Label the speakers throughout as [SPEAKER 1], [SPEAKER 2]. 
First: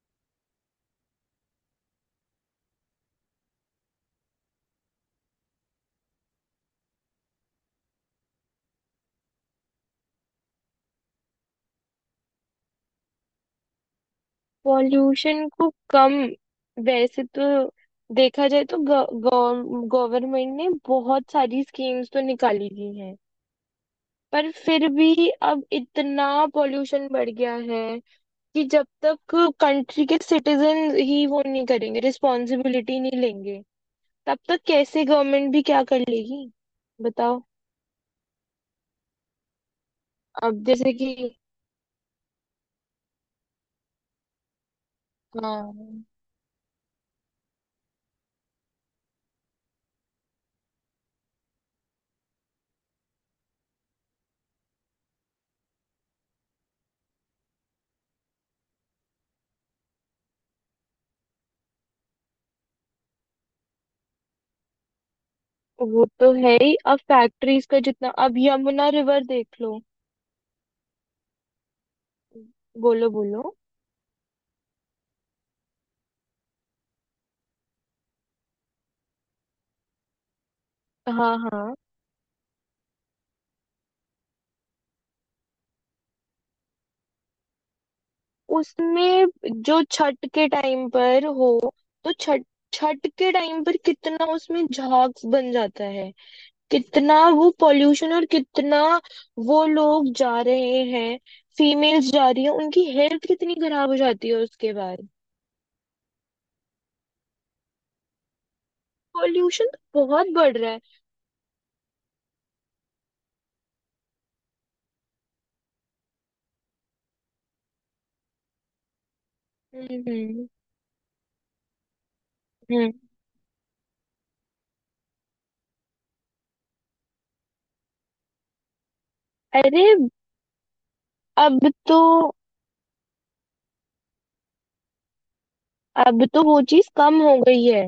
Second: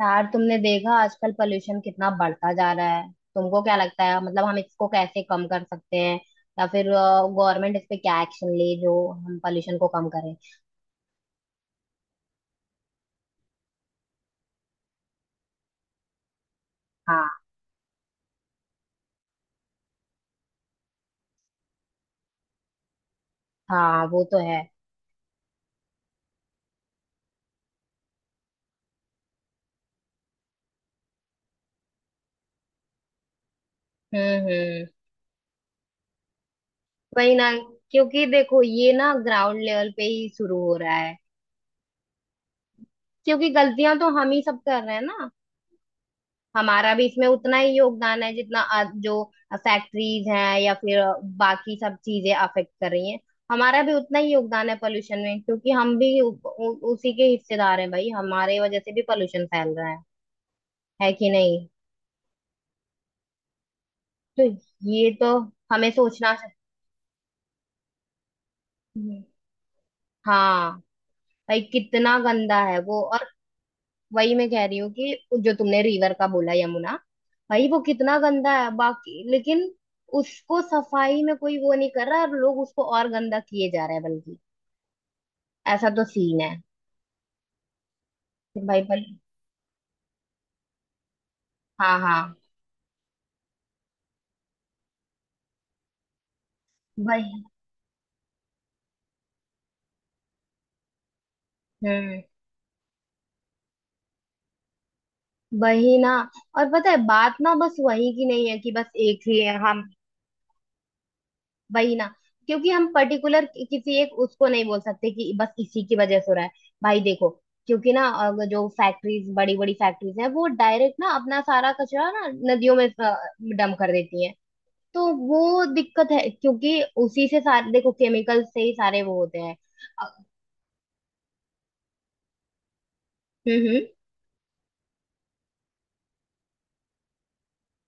[SPEAKER 1] यार तुमने देखा आजकल पोल्यूशन कितना बढ़ता जा रहा है। तुमको क्या लगता है, मतलब हम इसको कैसे कम कर सकते हैं, या फिर गवर्नमेंट इस पे क्या एक्शन ले जो हम पोल्यूशन को कम करें।
[SPEAKER 2] पॉल्यूशन को कम। वैसे
[SPEAKER 1] हाँ।
[SPEAKER 2] तो देखा जाए तो गवर्नमेंट ने बहुत सारी स्कीम्स तो निकाली दी हैं।
[SPEAKER 1] हाँ वो तो
[SPEAKER 2] पर
[SPEAKER 1] है।
[SPEAKER 2] फिर भी अब इतना पॉल्यूशन बढ़ गया है कि जब तक कंट्री के सिटीजन ही वो नहीं करेंगे, रिस्पॉन्सिबिलिटी नहीं लेंगे, तब तक
[SPEAKER 1] हम्म।
[SPEAKER 2] कैसे गवर्नमेंट भी क्या कर लेगी,
[SPEAKER 1] वही
[SPEAKER 2] बताओ।
[SPEAKER 1] ना, क्योंकि देखो ये ना ग्राउंड लेवल पे ही शुरू
[SPEAKER 2] अब
[SPEAKER 1] हो
[SPEAKER 2] जैसे
[SPEAKER 1] रहा
[SPEAKER 2] कि,
[SPEAKER 1] है। क्योंकि गलतियां तो हम ही सब कर रहे हैं ना।
[SPEAKER 2] हाँ
[SPEAKER 1] हमारा भी इसमें उतना ही योगदान है जितना जो फैक्ट्रीज हैं या फिर बाकी सब चीजें अफेक्ट कर रही हैं। हमारा भी उतना ही योगदान है पोल्यूशन में, क्योंकि हम भी उ, उ, उसी के हिस्सेदार हैं। भाई हमारे वजह से भी पोल्यूशन फैल रहा है कि नहीं। तो ये तो हमें
[SPEAKER 2] वो तो
[SPEAKER 1] सोचना
[SPEAKER 2] है
[SPEAKER 1] चाहिए।
[SPEAKER 2] ही। अब फैक्ट्रीज का जितना, अब यमुना
[SPEAKER 1] हम्म।
[SPEAKER 2] रिवर देख लो।
[SPEAKER 1] हाँ। भाई कितना गंदा है वो।
[SPEAKER 2] बोलो
[SPEAKER 1] और
[SPEAKER 2] बोलो।
[SPEAKER 1] वही मैं कह रही हूँ, कि जो तुमने रिवर का बोला, यमुना, भाई वो कितना गंदा है बाकी। लेकिन उसको सफाई
[SPEAKER 2] हाँ
[SPEAKER 1] में कोई वो
[SPEAKER 2] हाँ,
[SPEAKER 1] नहीं कर रहा, और लोग उसको और गंदा किए जा रहे हैं बल्कि। ऐसा तो सीन है कि भाई बल
[SPEAKER 2] उसमें जो छठ के टाइम पर हो
[SPEAKER 1] हाँ
[SPEAKER 2] तो
[SPEAKER 1] हाँ।
[SPEAKER 2] छठ छठ के टाइम पर कितना उसमें झाग बन जाता है, कितना
[SPEAKER 1] वही।
[SPEAKER 2] वो पॉल्यूशन, और कितना वो लोग जा रहे हैं। फीमेल्स
[SPEAKER 1] हम्म।
[SPEAKER 2] जा रही हैं, उनकी हेल्थ कितनी खराब हो जाती है उसके बाद।
[SPEAKER 1] वही ना, और पता है बात ना, बस वही की नहीं है कि बस एक ही है
[SPEAKER 2] पॉल्यूशन
[SPEAKER 1] हम।
[SPEAKER 2] तो बहुत बढ़ रहा है।
[SPEAKER 1] वही ना, क्योंकि हम पर्टिकुलर किसी एक उसको नहीं बोल सकते कि बस इसी की वजह से हो रहा है। भाई देखो, क्योंकि ना अगर जो फैक्ट्रीज, बड़ी बड़ी
[SPEAKER 2] हम्म
[SPEAKER 1] फैक्ट्रीज हैं, वो
[SPEAKER 2] हम्म
[SPEAKER 1] डायरेक्ट ना अपना सारा कचरा ना नदियों में
[SPEAKER 2] हम्म।
[SPEAKER 1] डम कर देती हैं। तो वो दिक्कत है, क्योंकि उसी से सारे, देखो, केमिकल से ही सारे वो होते हैं।
[SPEAKER 2] अरे
[SPEAKER 1] अ,
[SPEAKER 2] अब तो
[SPEAKER 1] हम्म।
[SPEAKER 2] अब तो वो चीज कम हो गई है।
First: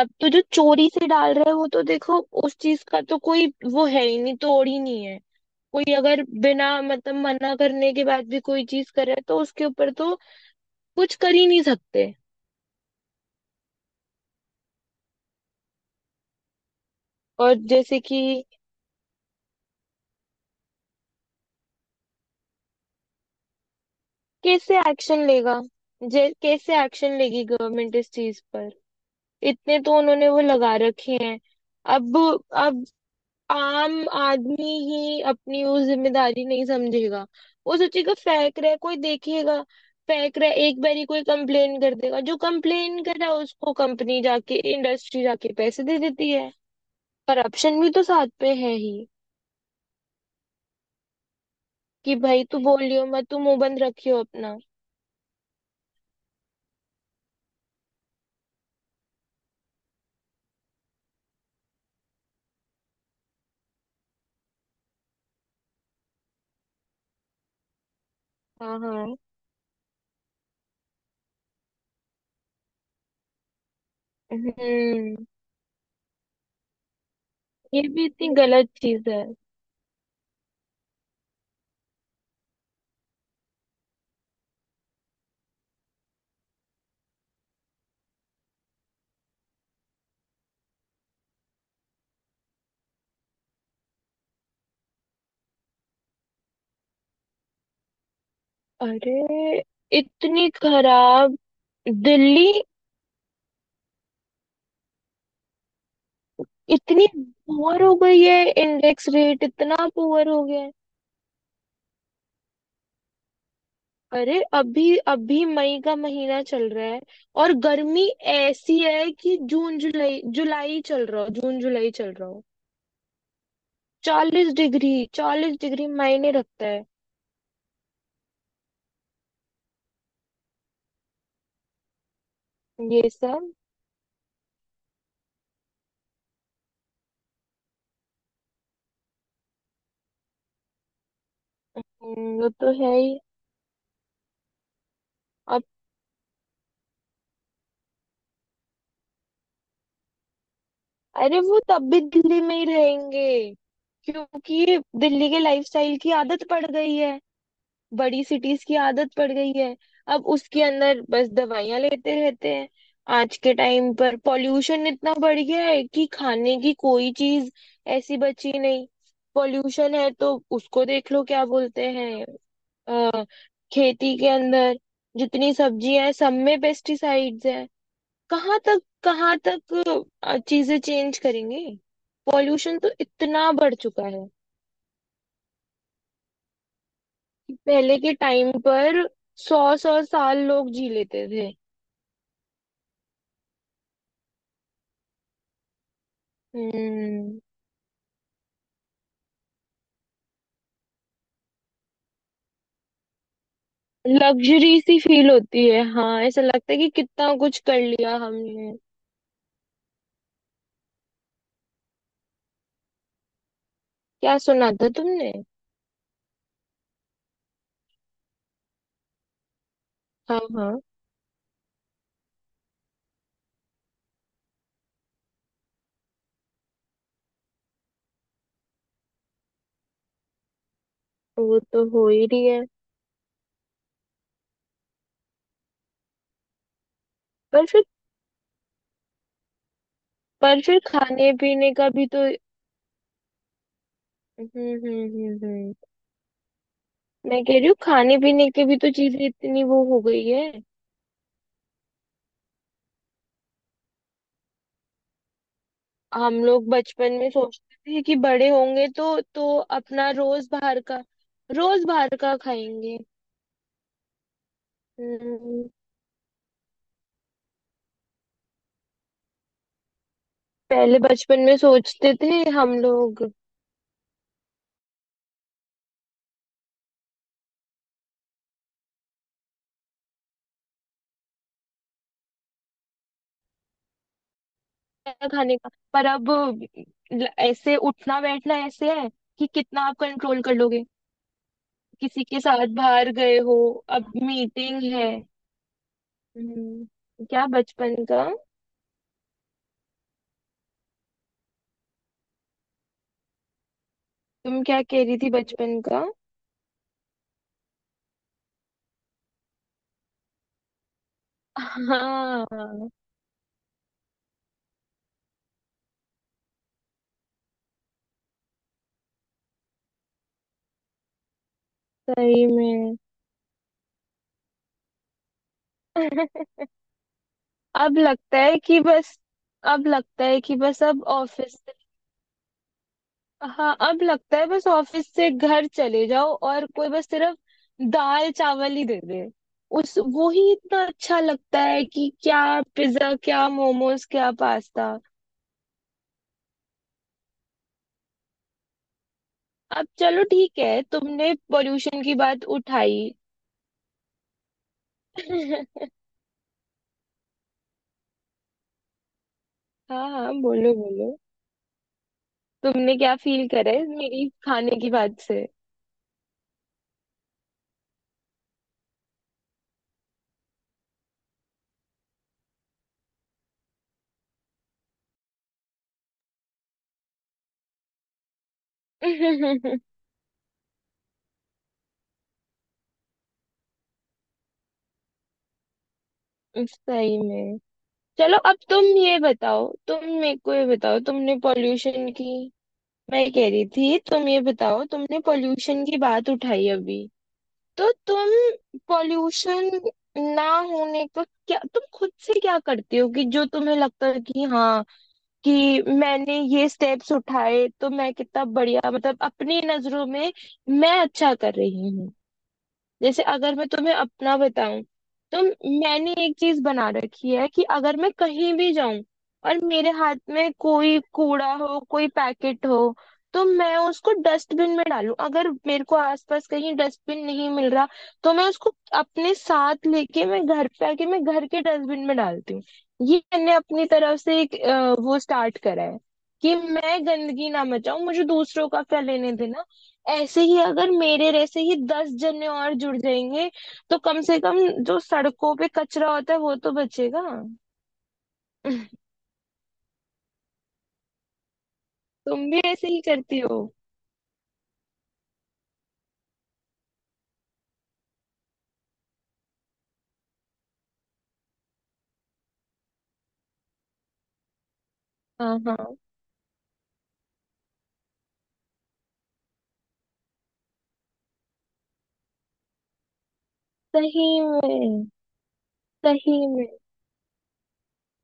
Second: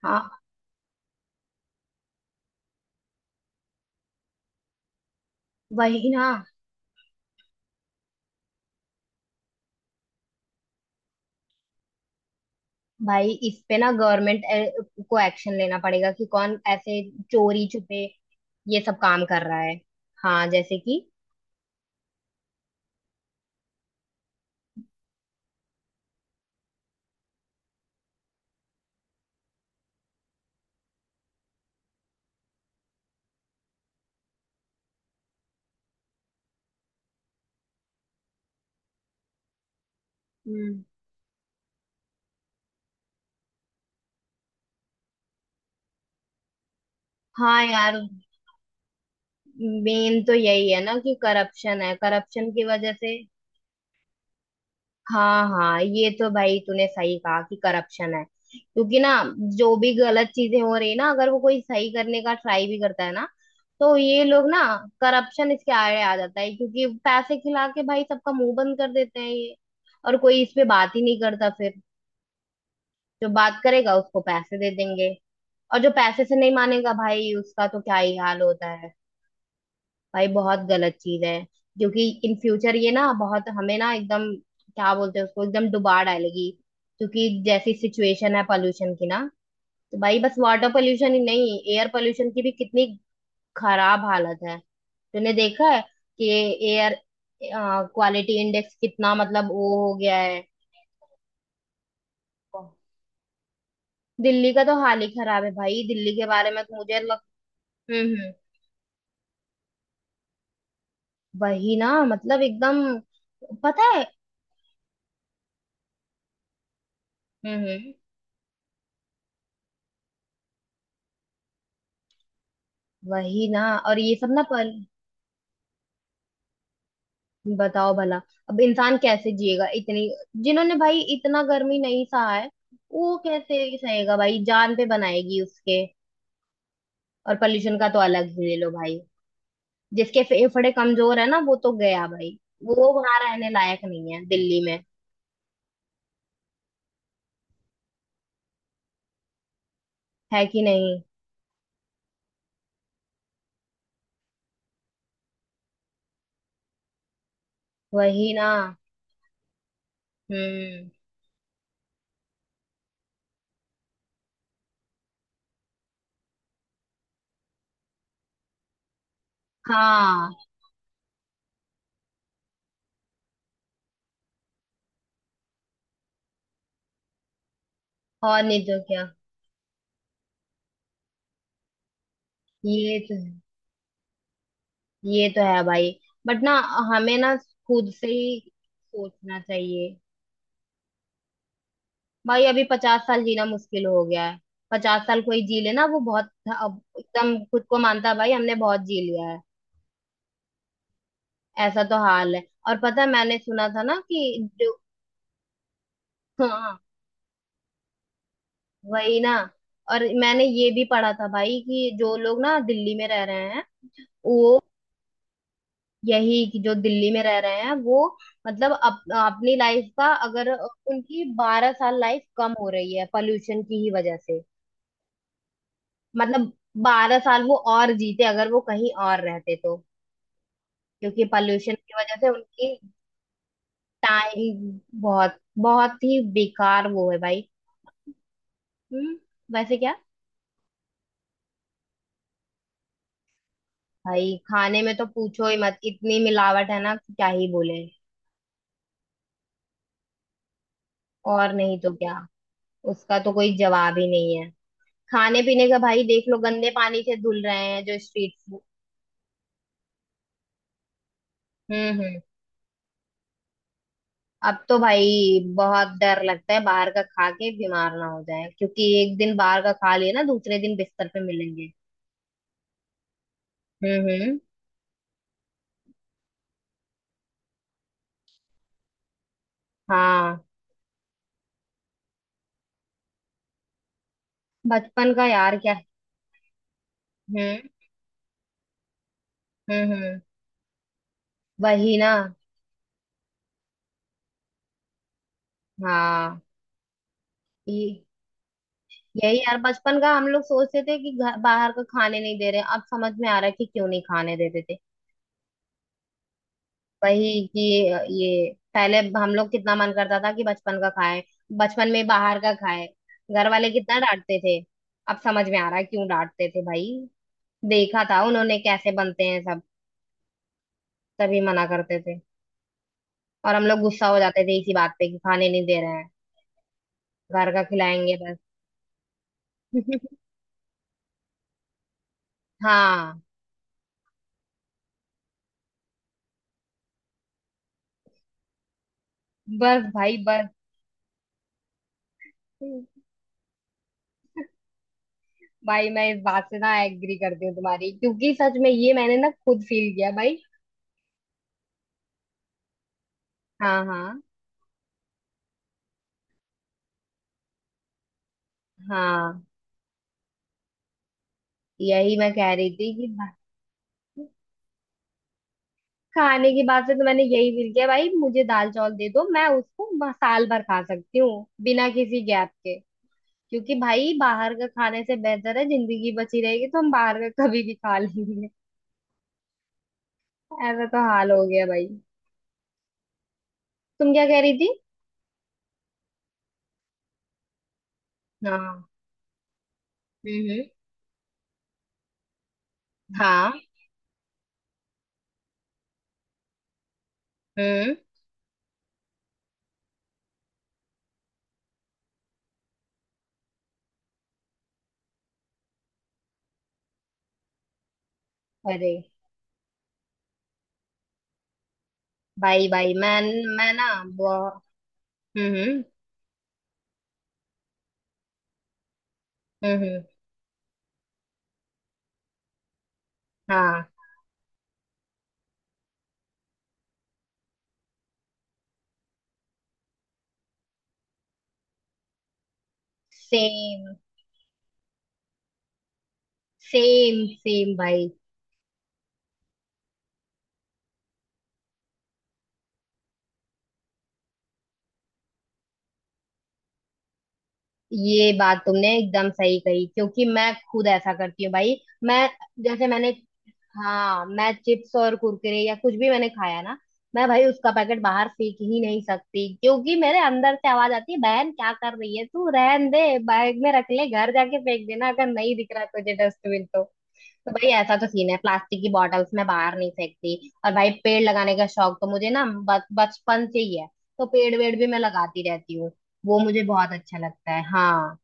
[SPEAKER 2] अब तो
[SPEAKER 1] हाँ।
[SPEAKER 2] जो चोरी से डाल रहा है वो तो देखो, उस चीज का तो कोई वो है ही नहीं, तोड़ ही नहीं है। कोई
[SPEAKER 1] वही
[SPEAKER 2] अगर
[SPEAKER 1] ना।
[SPEAKER 2] बिना मतलब मना करने के बाद भी कोई चीज करे तो उसके ऊपर तो कुछ कर ही नहीं सकते।
[SPEAKER 1] भाई इस पे ना गवर्नमेंट को एक्शन लेना पड़ेगा कि कौन ऐसे
[SPEAKER 2] और
[SPEAKER 1] चोरी
[SPEAKER 2] जैसे
[SPEAKER 1] छुपे
[SPEAKER 2] कि
[SPEAKER 1] ये सब काम कर रहा है। हाँ, जैसे
[SPEAKER 2] कैसे एक्शन लेगा, जे कैसे एक्शन लेगी गवर्नमेंट इस चीज पर। इतने तो उन्होंने वो लगा रखे हैं। अब अब आम आदमी ही अपनी वो जिम्मेदारी नहीं समझेगा। वो सोचेगा फेंक रहा है, कोई देखेगा। फेंक रहा है एक
[SPEAKER 1] कि।
[SPEAKER 2] बारी, कोई कंप्लेन कर देगा। जो कंप्लेन कर रहा है उसको कंपनी जाके, इंडस्ट्री जाके पैसे दे देती है।
[SPEAKER 1] हाँ
[SPEAKER 2] करप्शन भी
[SPEAKER 1] यार,
[SPEAKER 2] तो साथ पे है ही।
[SPEAKER 1] मेन तो यही है ना कि करप्शन है,
[SPEAKER 2] कि भाई
[SPEAKER 1] करप्शन
[SPEAKER 2] तू
[SPEAKER 1] की वजह
[SPEAKER 2] बोलियो
[SPEAKER 1] से।
[SPEAKER 2] मत, तू मुंह बंद रखियो अपना।
[SPEAKER 1] हाँ हाँ, ये तो भाई तूने सही कहा कि करप्शन है। क्योंकि ना, जो भी गलत चीजें हो रही है ना, अगर वो कोई सही करने का ट्राई भी करता है ना, तो ये लोग ना, करप्शन इसके आड़े आ जाता है। क्योंकि पैसे खिला के भाई सबका मुंह बंद
[SPEAKER 2] हाँ
[SPEAKER 1] कर
[SPEAKER 2] हाँ।
[SPEAKER 1] देते हैं ये। और कोई इस पे बात ही नहीं करता फिर। जो बात करेगा उसको पैसे दे देंगे।
[SPEAKER 2] हम्म।
[SPEAKER 1] और जो पैसे से नहीं मानेगा, भाई उसका तो
[SPEAKER 2] ये
[SPEAKER 1] क्या
[SPEAKER 2] भी
[SPEAKER 1] ही
[SPEAKER 2] इतनी
[SPEAKER 1] हाल
[SPEAKER 2] गलत
[SPEAKER 1] होता।
[SPEAKER 2] चीज है।
[SPEAKER 1] भाई बहुत गलत चीज है, क्योंकि इन फ्यूचर ये ना बहुत हमें ना एकदम, क्या बोलते हैं उसको, एकदम डुबा डालेगी। क्योंकि जैसी सिचुएशन है पोल्यूशन की ना, तो भाई बस वाटर पोल्यूशन ही नहीं, एयर पोल्यूशन की भी कितनी खराब हालत है। तूने देखा है कि एयर क्वालिटी इंडेक्स कितना, मतलब,
[SPEAKER 2] अरे
[SPEAKER 1] वो हो गया है।
[SPEAKER 2] इतनी खराब दिल्ली।
[SPEAKER 1] दिल्ली का तो हाल ही खराब है भाई, दिल्ली के बारे में तो मुझे
[SPEAKER 2] इतनी
[SPEAKER 1] लग।
[SPEAKER 2] पुअर हो गई
[SPEAKER 1] हम्म।
[SPEAKER 2] है इंडेक्स रेट, इतना पुअर हो गया है।
[SPEAKER 1] वही ना, मतलब एकदम। पता है।
[SPEAKER 2] अरे अभी अभी मई का महीना चल रहा है, और
[SPEAKER 1] हम्म।
[SPEAKER 2] गर्मी ऐसी है कि जून जुलाई, जुलाई चल रहा हो, जून जुलाई चल रहा हो।
[SPEAKER 1] वही ना, और ये सब ना
[SPEAKER 2] चालीस
[SPEAKER 1] पर।
[SPEAKER 2] डिग्री 40 डिग्री मायने रखता है।
[SPEAKER 1] बताओ भला, अब इंसान कैसे जिएगा इतनी। जिन्होंने भाई इतना गर्मी नहीं सहा है,
[SPEAKER 2] ये
[SPEAKER 1] वो
[SPEAKER 2] सब।
[SPEAKER 1] कैसे सहेगा भाई, जान पे बनाएगी उसके। और पोल्यूशन का तो अलग ही ले लो भाई। जिसके फेफड़े कमजोर है ना, वो तो गया भाई।
[SPEAKER 2] वो तो
[SPEAKER 1] वो
[SPEAKER 2] है
[SPEAKER 1] वहां
[SPEAKER 2] ही।
[SPEAKER 1] रहने लायक नहीं है दिल्ली में,
[SPEAKER 2] अब।
[SPEAKER 1] है कि नहीं।
[SPEAKER 2] अरे वो तब भी दिल्ली में ही रहेंगे क्योंकि दिल्ली के लाइफस्टाइल की आदत पड़ गई है। बड़ी
[SPEAKER 1] वही ना।
[SPEAKER 2] सिटीज की आदत पड़ गई है। अब उसके
[SPEAKER 1] हम्म।
[SPEAKER 2] अंदर बस दवाइयां लेते रहते हैं। आज के टाइम पर पॉल्यूशन इतना बढ़ गया है कि खाने की कोई चीज ऐसी बची नहीं। पॉल्यूशन है
[SPEAKER 1] हाँ।
[SPEAKER 2] तो उसको देख लो, क्या बोलते हैं, अ, खेती के अंदर जितनी सब्जियां हैं सब में पेस्टिसाइड्स हैं।
[SPEAKER 1] और
[SPEAKER 2] कहाँ
[SPEAKER 1] नहीं
[SPEAKER 2] तक,
[SPEAKER 1] तो क्या।
[SPEAKER 2] कहाँ तक चीजें चेंज करेंगे। पॉल्यूशन तो
[SPEAKER 1] ये तो,
[SPEAKER 2] इतना बढ़ चुका है
[SPEAKER 1] ये तो है भाई। बट ना, हमें ना
[SPEAKER 2] कि
[SPEAKER 1] खुद
[SPEAKER 2] पहले
[SPEAKER 1] से
[SPEAKER 2] के
[SPEAKER 1] ही
[SPEAKER 2] टाइम पर
[SPEAKER 1] सोचना
[SPEAKER 2] सौ
[SPEAKER 1] चाहिए।
[SPEAKER 2] सौ साल लोग जी लेते थे।
[SPEAKER 1] भाई अभी 50 साल जीना मुश्किल हो गया है। 50 साल कोई जी ले ना वो बहुत। अब एकदम
[SPEAKER 2] हम्म।
[SPEAKER 1] खुद को मानता है भाई हमने बहुत जी लिया है। ऐसा तो हाल है। और पता है, मैंने सुना था ना कि जो।
[SPEAKER 2] लग्जरी सी फील होती है, हाँ। ऐसा लगता
[SPEAKER 1] हाँ।
[SPEAKER 2] है कि कितना कुछ कर लिया हमने।
[SPEAKER 1] वही ना। और मैंने ये भी पढ़ा था भाई कि जो लोग ना दिल्ली में रह रहे हैं,
[SPEAKER 2] क्या
[SPEAKER 1] वो,
[SPEAKER 2] सुना था तुमने?
[SPEAKER 1] यही कि जो दिल्ली में रह रहे हैं वो, मतलब अपनी लाइफ का,
[SPEAKER 2] हाँ
[SPEAKER 1] अगर
[SPEAKER 2] हाँ।
[SPEAKER 1] उनकी 12 साल लाइफ कम हो रही है पॉल्यूशन की ही वजह से। मतलब 12 साल वो और जीते अगर वो कहीं और रहते तो। क्योंकि
[SPEAKER 2] वो
[SPEAKER 1] पॉल्यूशन
[SPEAKER 2] तो
[SPEAKER 1] की
[SPEAKER 2] हो
[SPEAKER 1] वजह
[SPEAKER 2] ही
[SPEAKER 1] से
[SPEAKER 2] रही है।
[SPEAKER 1] उनकी टाइम बहुत, बहुत ही बेकार वो है भाई।
[SPEAKER 2] पर फिर,
[SPEAKER 1] हम्म। वैसे क्या।
[SPEAKER 2] पर फिर खाने पीने का भी तो।
[SPEAKER 1] भाई खाने में तो पूछो ही
[SPEAKER 2] हम्म।
[SPEAKER 1] मत, इतनी मिलावट है ना कि क्या
[SPEAKER 2] मैं
[SPEAKER 1] ही
[SPEAKER 2] कह रही हूँ,
[SPEAKER 1] बोले।
[SPEAKER 2] खाने पीने की भी तो चीजें इतनी वो हो गई है।
[SPEAKER 1] और नहीं तो क्या। उसका तो कोई जवाब ही नहीं है। खाने पीने का भाई देख
[SPEAKER 2] हम
[SPEAKER 1] लो,
[SPEAKER 2] लोग
[SPEAKER 1] गंदे पानी
[SPEAKER 2] बचपन
[SPEAKER 1] से
[SPEAKER 2] में
[SPEAKER 1] धुल रहे
[SPEAKER 2] सोचते
[SPEAKER 1] हैं जो
[SPEAKER 2] थे कि
[SPEAKER 1] स्ट्रीट
[SPEAKER 2] बड़े
[SPEAKER 1] फूड।
[SPEAKER 2] होंगे तो अपना रोज बाहर का, रोज बाहर
[SPEAKER 1] हम्म।
[SPEAKER 2] का खाएंगे।
[SPEAKER 1] अब तो भाई
[SPEAKER 2] हम्म।
[SPEAKER 1] बहुत डर लगता है बाहर का खा के, बीमार ना हो जाए, क्योंकि एक दिन बाहर का खा लिया ना, दूसरे दिन
[SPEAKER 2] पहले
[SPEAKER 1] बिस्तर पे
[SPEAKER 2] बचपन में
[SPEAKER 1] मिलेंगे।
[SPEAKER 2] सोचते थे हम लोग।
[SPEAKER 1] हम्म। हाँ। बचपन का
[SPEAKER 2] है
[SPEAKER 1] यार
[SPEAKER 2] खाने का,
[SPEAKER 1] क्या।
[SPEAKER 2] पर अब
[SPEAKER 1] हम्म
[SPEAKER 2] ऐसे उठना बैठना ऐसे है कि कितना आप
[SPEAKER 1] हम्म।
[SPEAKER 2] कंट्रोल कर लोगे।
[SPEAKER 1] वही ना।
[SPEAKER 2] किसी के साथ बाहर गए हो, अब मीटिंग है।
[SPEAKER 1] हाँ।
[SPEAKER 2] क्या
[SPEAKER 1] ये
[SPEAKER 2] बचपन का।
[SPEAKER 1] यही यार, बचपन का हम लोग सोचते थे कि घर बाहर का खाने नहीं दे रहे, अब समझ में आ रहा है कि क्यों नहीं खाने देते
[SPEAKER 2] तुम
[SPEAKER 1] थे।
[SPEAKER 2] क्या कह रही थी बचपन का?
[SPEAKER 1] वही कि, ये, पहले हम लोग कितना मन करता था कि बचपन का खाएं, बचपन में बाहर
[SPEAKER 2] हाँ।
[SPEAKER 1] का खाएं। घर वाले कितना डांटते थे। अब समझ में आ रहा है क्यों डांटते थे भाई, देखा था उन्होंने कैसे बनते हैं सब, तभी मना करते थे।
[SPEAKER 2] सही में।
[SPEAKER 1] और हम लोग गुस्सा हो जाते थे इसी बात पे कि खाने नहीं दे रहे हैं। घर का
[SPEAKER 2] अब
[SPEAKER 1] खिलाएंगे बस।
[SPEAKER 2] लगता है कि बस अब लगता है कि बस अब ऑफिस
[SPEAKER 1] हाँ।
[SPEAKER 2] हाँ, अब लगता है बस ऑफिस से घर चले जाओ और कोई बस सिर्फ दाल चावल ही दे दे।
[SPEAKER 1] बस
[SPEAKER 2] उस
[SPEAKER 1] भाई
[SPEAKER 2] वो
[SPEAKER 1] बस।
[SPEAKER 2] ही इतना अच्छा लगता है कि क्या पिज्जा, क्या मोमोज, क्या पास्ता।
[SPEAKER 1] भाई मैं इस बात से ना एग्री करती हूँ तुम्हारी, क्योंकि सच में ये मैंने ना खुद
[SPEAKER 2] अब
[SPEAKER 1] फील किया
[SPEAKER 2] चलो
[SPEAKER 1] भाई।
[SPEAKER 2] ठीक है, तुमने पोल्यूशन की बात उठाई।
[SPEAKER 1] हाँ हाँ। हाँ।
[SPEAKER 2] हाँ हाँ, बोलो बोलो।
[SPEAKER 1] यही मैं कह रही थी
[SPEAKER 2] तुमने
[SPEAKER 1] कि
[SPEAKER 2] क्या फील करा है मेरी खाने की बात से?
[SPEAKER 1] खाने की बात से तो मैंने यही फील किया भाई, मुझे दाल चावल दे दो मैं उसको साल भर खा सकती हूँ बिना किसी गैप के। क्योंकि भाई बाहर का खाने से बेहतर है, जिंदगी बची रहेगी तो हम बाहर का कभी भी खा लेंगे।
[SPEAKER 2] सही
[SPEAKER 1] ऐसा तो हाल हो गया भाई। तुम क्या कह रही थी।
[SPEAKER 2] में। चलो अब
[SPEAKER 1] हाँ।
[SPEAKER 2] तुम ये बताओ तुम मेरे को
[SPEAKER 1] हम्म।
[SPEAKER 2] ये बताओ, तुमने पोल्यूशन की मैं कह
[SPEAKER 1] हाँ।
[SPEAKER 2] रही थी तुम ये बताओ, तुमने पोल्यूशन की बात उठाई अभी। तो
[SPEAKER 1] हम्म।
[SPEAKER 2] तुम पोल्यूशन ना होने का क्या, तुम खुद से क्या करते हो कि जो तुम्हें लगता है कि, हाँ, कि मैंने ये स्टेप्स उठाए तो मैं कितना बढ़िया,
[SPEAKER 1] अरे।
[SPEAKER 2] मतलब अपनी नजरों में मैं अच्छा कर रही हूँ।
[SPEAKER 1] भाई भाई मैं
[SPEAKER 2] जैसे अगर मैं
[SPEAKER 1] मैं ना।
[SPEAKER 2] तुम्हें अपना बताऊं तो
[SPEAKER 1] हम्म
[SPEAKER 2] मैंने एक चीज बना रखी है कि अगर मैं कहीं भी जाऊं और मेरे
[SPEAKER 1] हम्म।
[SPEAKER 2] हाथ में कोई कूड़ा हो, कोई पैकेट हो, तो मैं
[SPEAKER 1] हाँ।
[SPEAKER 2] उसको डस्टबिन में डालूं। अगर मेरे को आसपास कहीं डस्टबिन नहीं मिल रहा तो मैं उसको अपने साथ लेके, मैं घर पे आके मैं घर के डस्टबिन में डालती हूँ। ये मैंने
[SPEAKER 1] सेम।
[SPEAKER 2] अपनी तरफ से एक वो स्टार्ट करा है, कि मैं
[SPEAKER 1] सेम
[SPEAKER 2] गंदगी ना
[SPEAKER 1] सेम
[SPEAKER 2] मचाऊं,
[SPEAKER 1] भाई।
[SPEAKER 2] मुझे दूसरों का क्या लेने देना। ऐसे ही अगर मेरे जैसे ही 10 जने और जुड़ जाएंगे तो कम से कम जो सड़कों पे कचरा होता है वो तो बचेगा।
[SPEAKER 1] ये बात तुमने एकदम सही कही, क्योंकि मैं खुद ऐसा करती हूँ भाई। मैं,
[SPEAKER 2] तुम भी
[SPEAKER 1] जैसे
[SPEAKER 2] ऐसे ही
[SPEAKER 1] मैंने,
[SPEAKER 2] करती हो?
[SPEAKER 1] हाँ मैं चिप्स और कुरकुरे या कुछ भी मैंने खाया ना, मैं भाई उसका पैकेट बाहर फेंक ही नहीं सकती, क्योंकि मेरे अंदर से आवाज आती है, बहन क्या कर रही है तू, रहन दे, बैग में रख ले घर जाके फेंक देना, अगर नहीं
[SPEAKER 2] हाँ
[SPEAKER 1] दिख रहा
[SPEAKER 2] हाँ।
[SPEAKER 1] तुझे डस्टबिन तो। तो भाई ऐसा तो सीन है, प्लास्टिक की बॉटल्स मैं बाहर नहीं फेंकती। और भाई पेड़ लगाने का शौक तो मुझे ना बचपन से ही है।
[SPEAKER 2] सही
[SPEAKER 1] तो पेड़ वेड़ भी मैं
[SPEAKER 2] में,
[SPEAKER 1] लगाती रहती हूँ। वो
[SPEAKER 2] सही
[SPEAKER 1] मुझे
[SPEAKER 2] में।
[SPEAKER 1] बहुत अच्छा लगता है, हाँ।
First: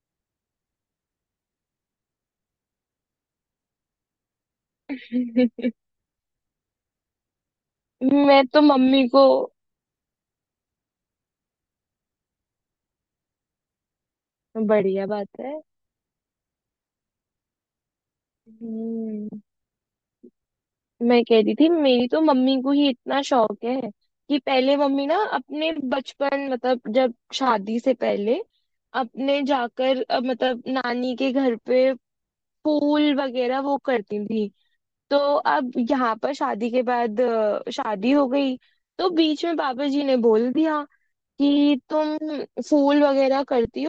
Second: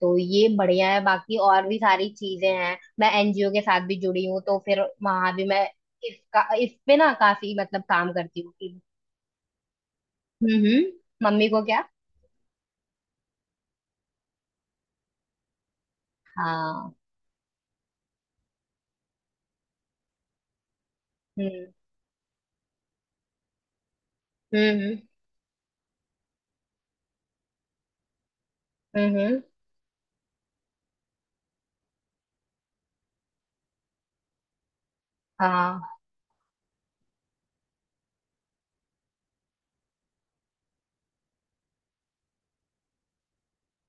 [SPEAKER 1] तो ये बढ़िया है, बाकी और भी सारी चीजें हैं। मैं NGO के साथ भी जुड़ी हूँ, तो फिर वहां भी मैं इसका, इस पे ना काफी मतलब काम करती
[SPEAKER 2] मैं
[SPEAKER 1] हूँ।
[SPEAKER 2] तो मम्मी को,
[SPEAKER 1] हम्म। मम्मी को क्या।
[SPEAKER 2] बढ़िया बात है।
[SPEAKER 1] हाँ।
[SPEAKER 2] हम्म। मैं कह रही
[SPEAKER 1] हम्म
[SPEAKER 2] थी, मेरी तो मम्मी को ही इतना शौक है कि पहले
[SPEAKER 1] हम्म
[SPEAKER 2] मम्मी ना अपने बचपन, मतलब जब शादी से पहले अपने
[SPEAKER 1] हम्म।
[SPEAKER 2] जाकर, मतलब नानी के घर पे पूल वगैरह वो करती थी। तो अब
[SPEAKER 1] हाँ।
[SPEAKER 2] यहाँ पर शादी के बाद, शादी हो गई तो बीच में पापा जी ने बोल दिया कि तुम फूल वगैरह करती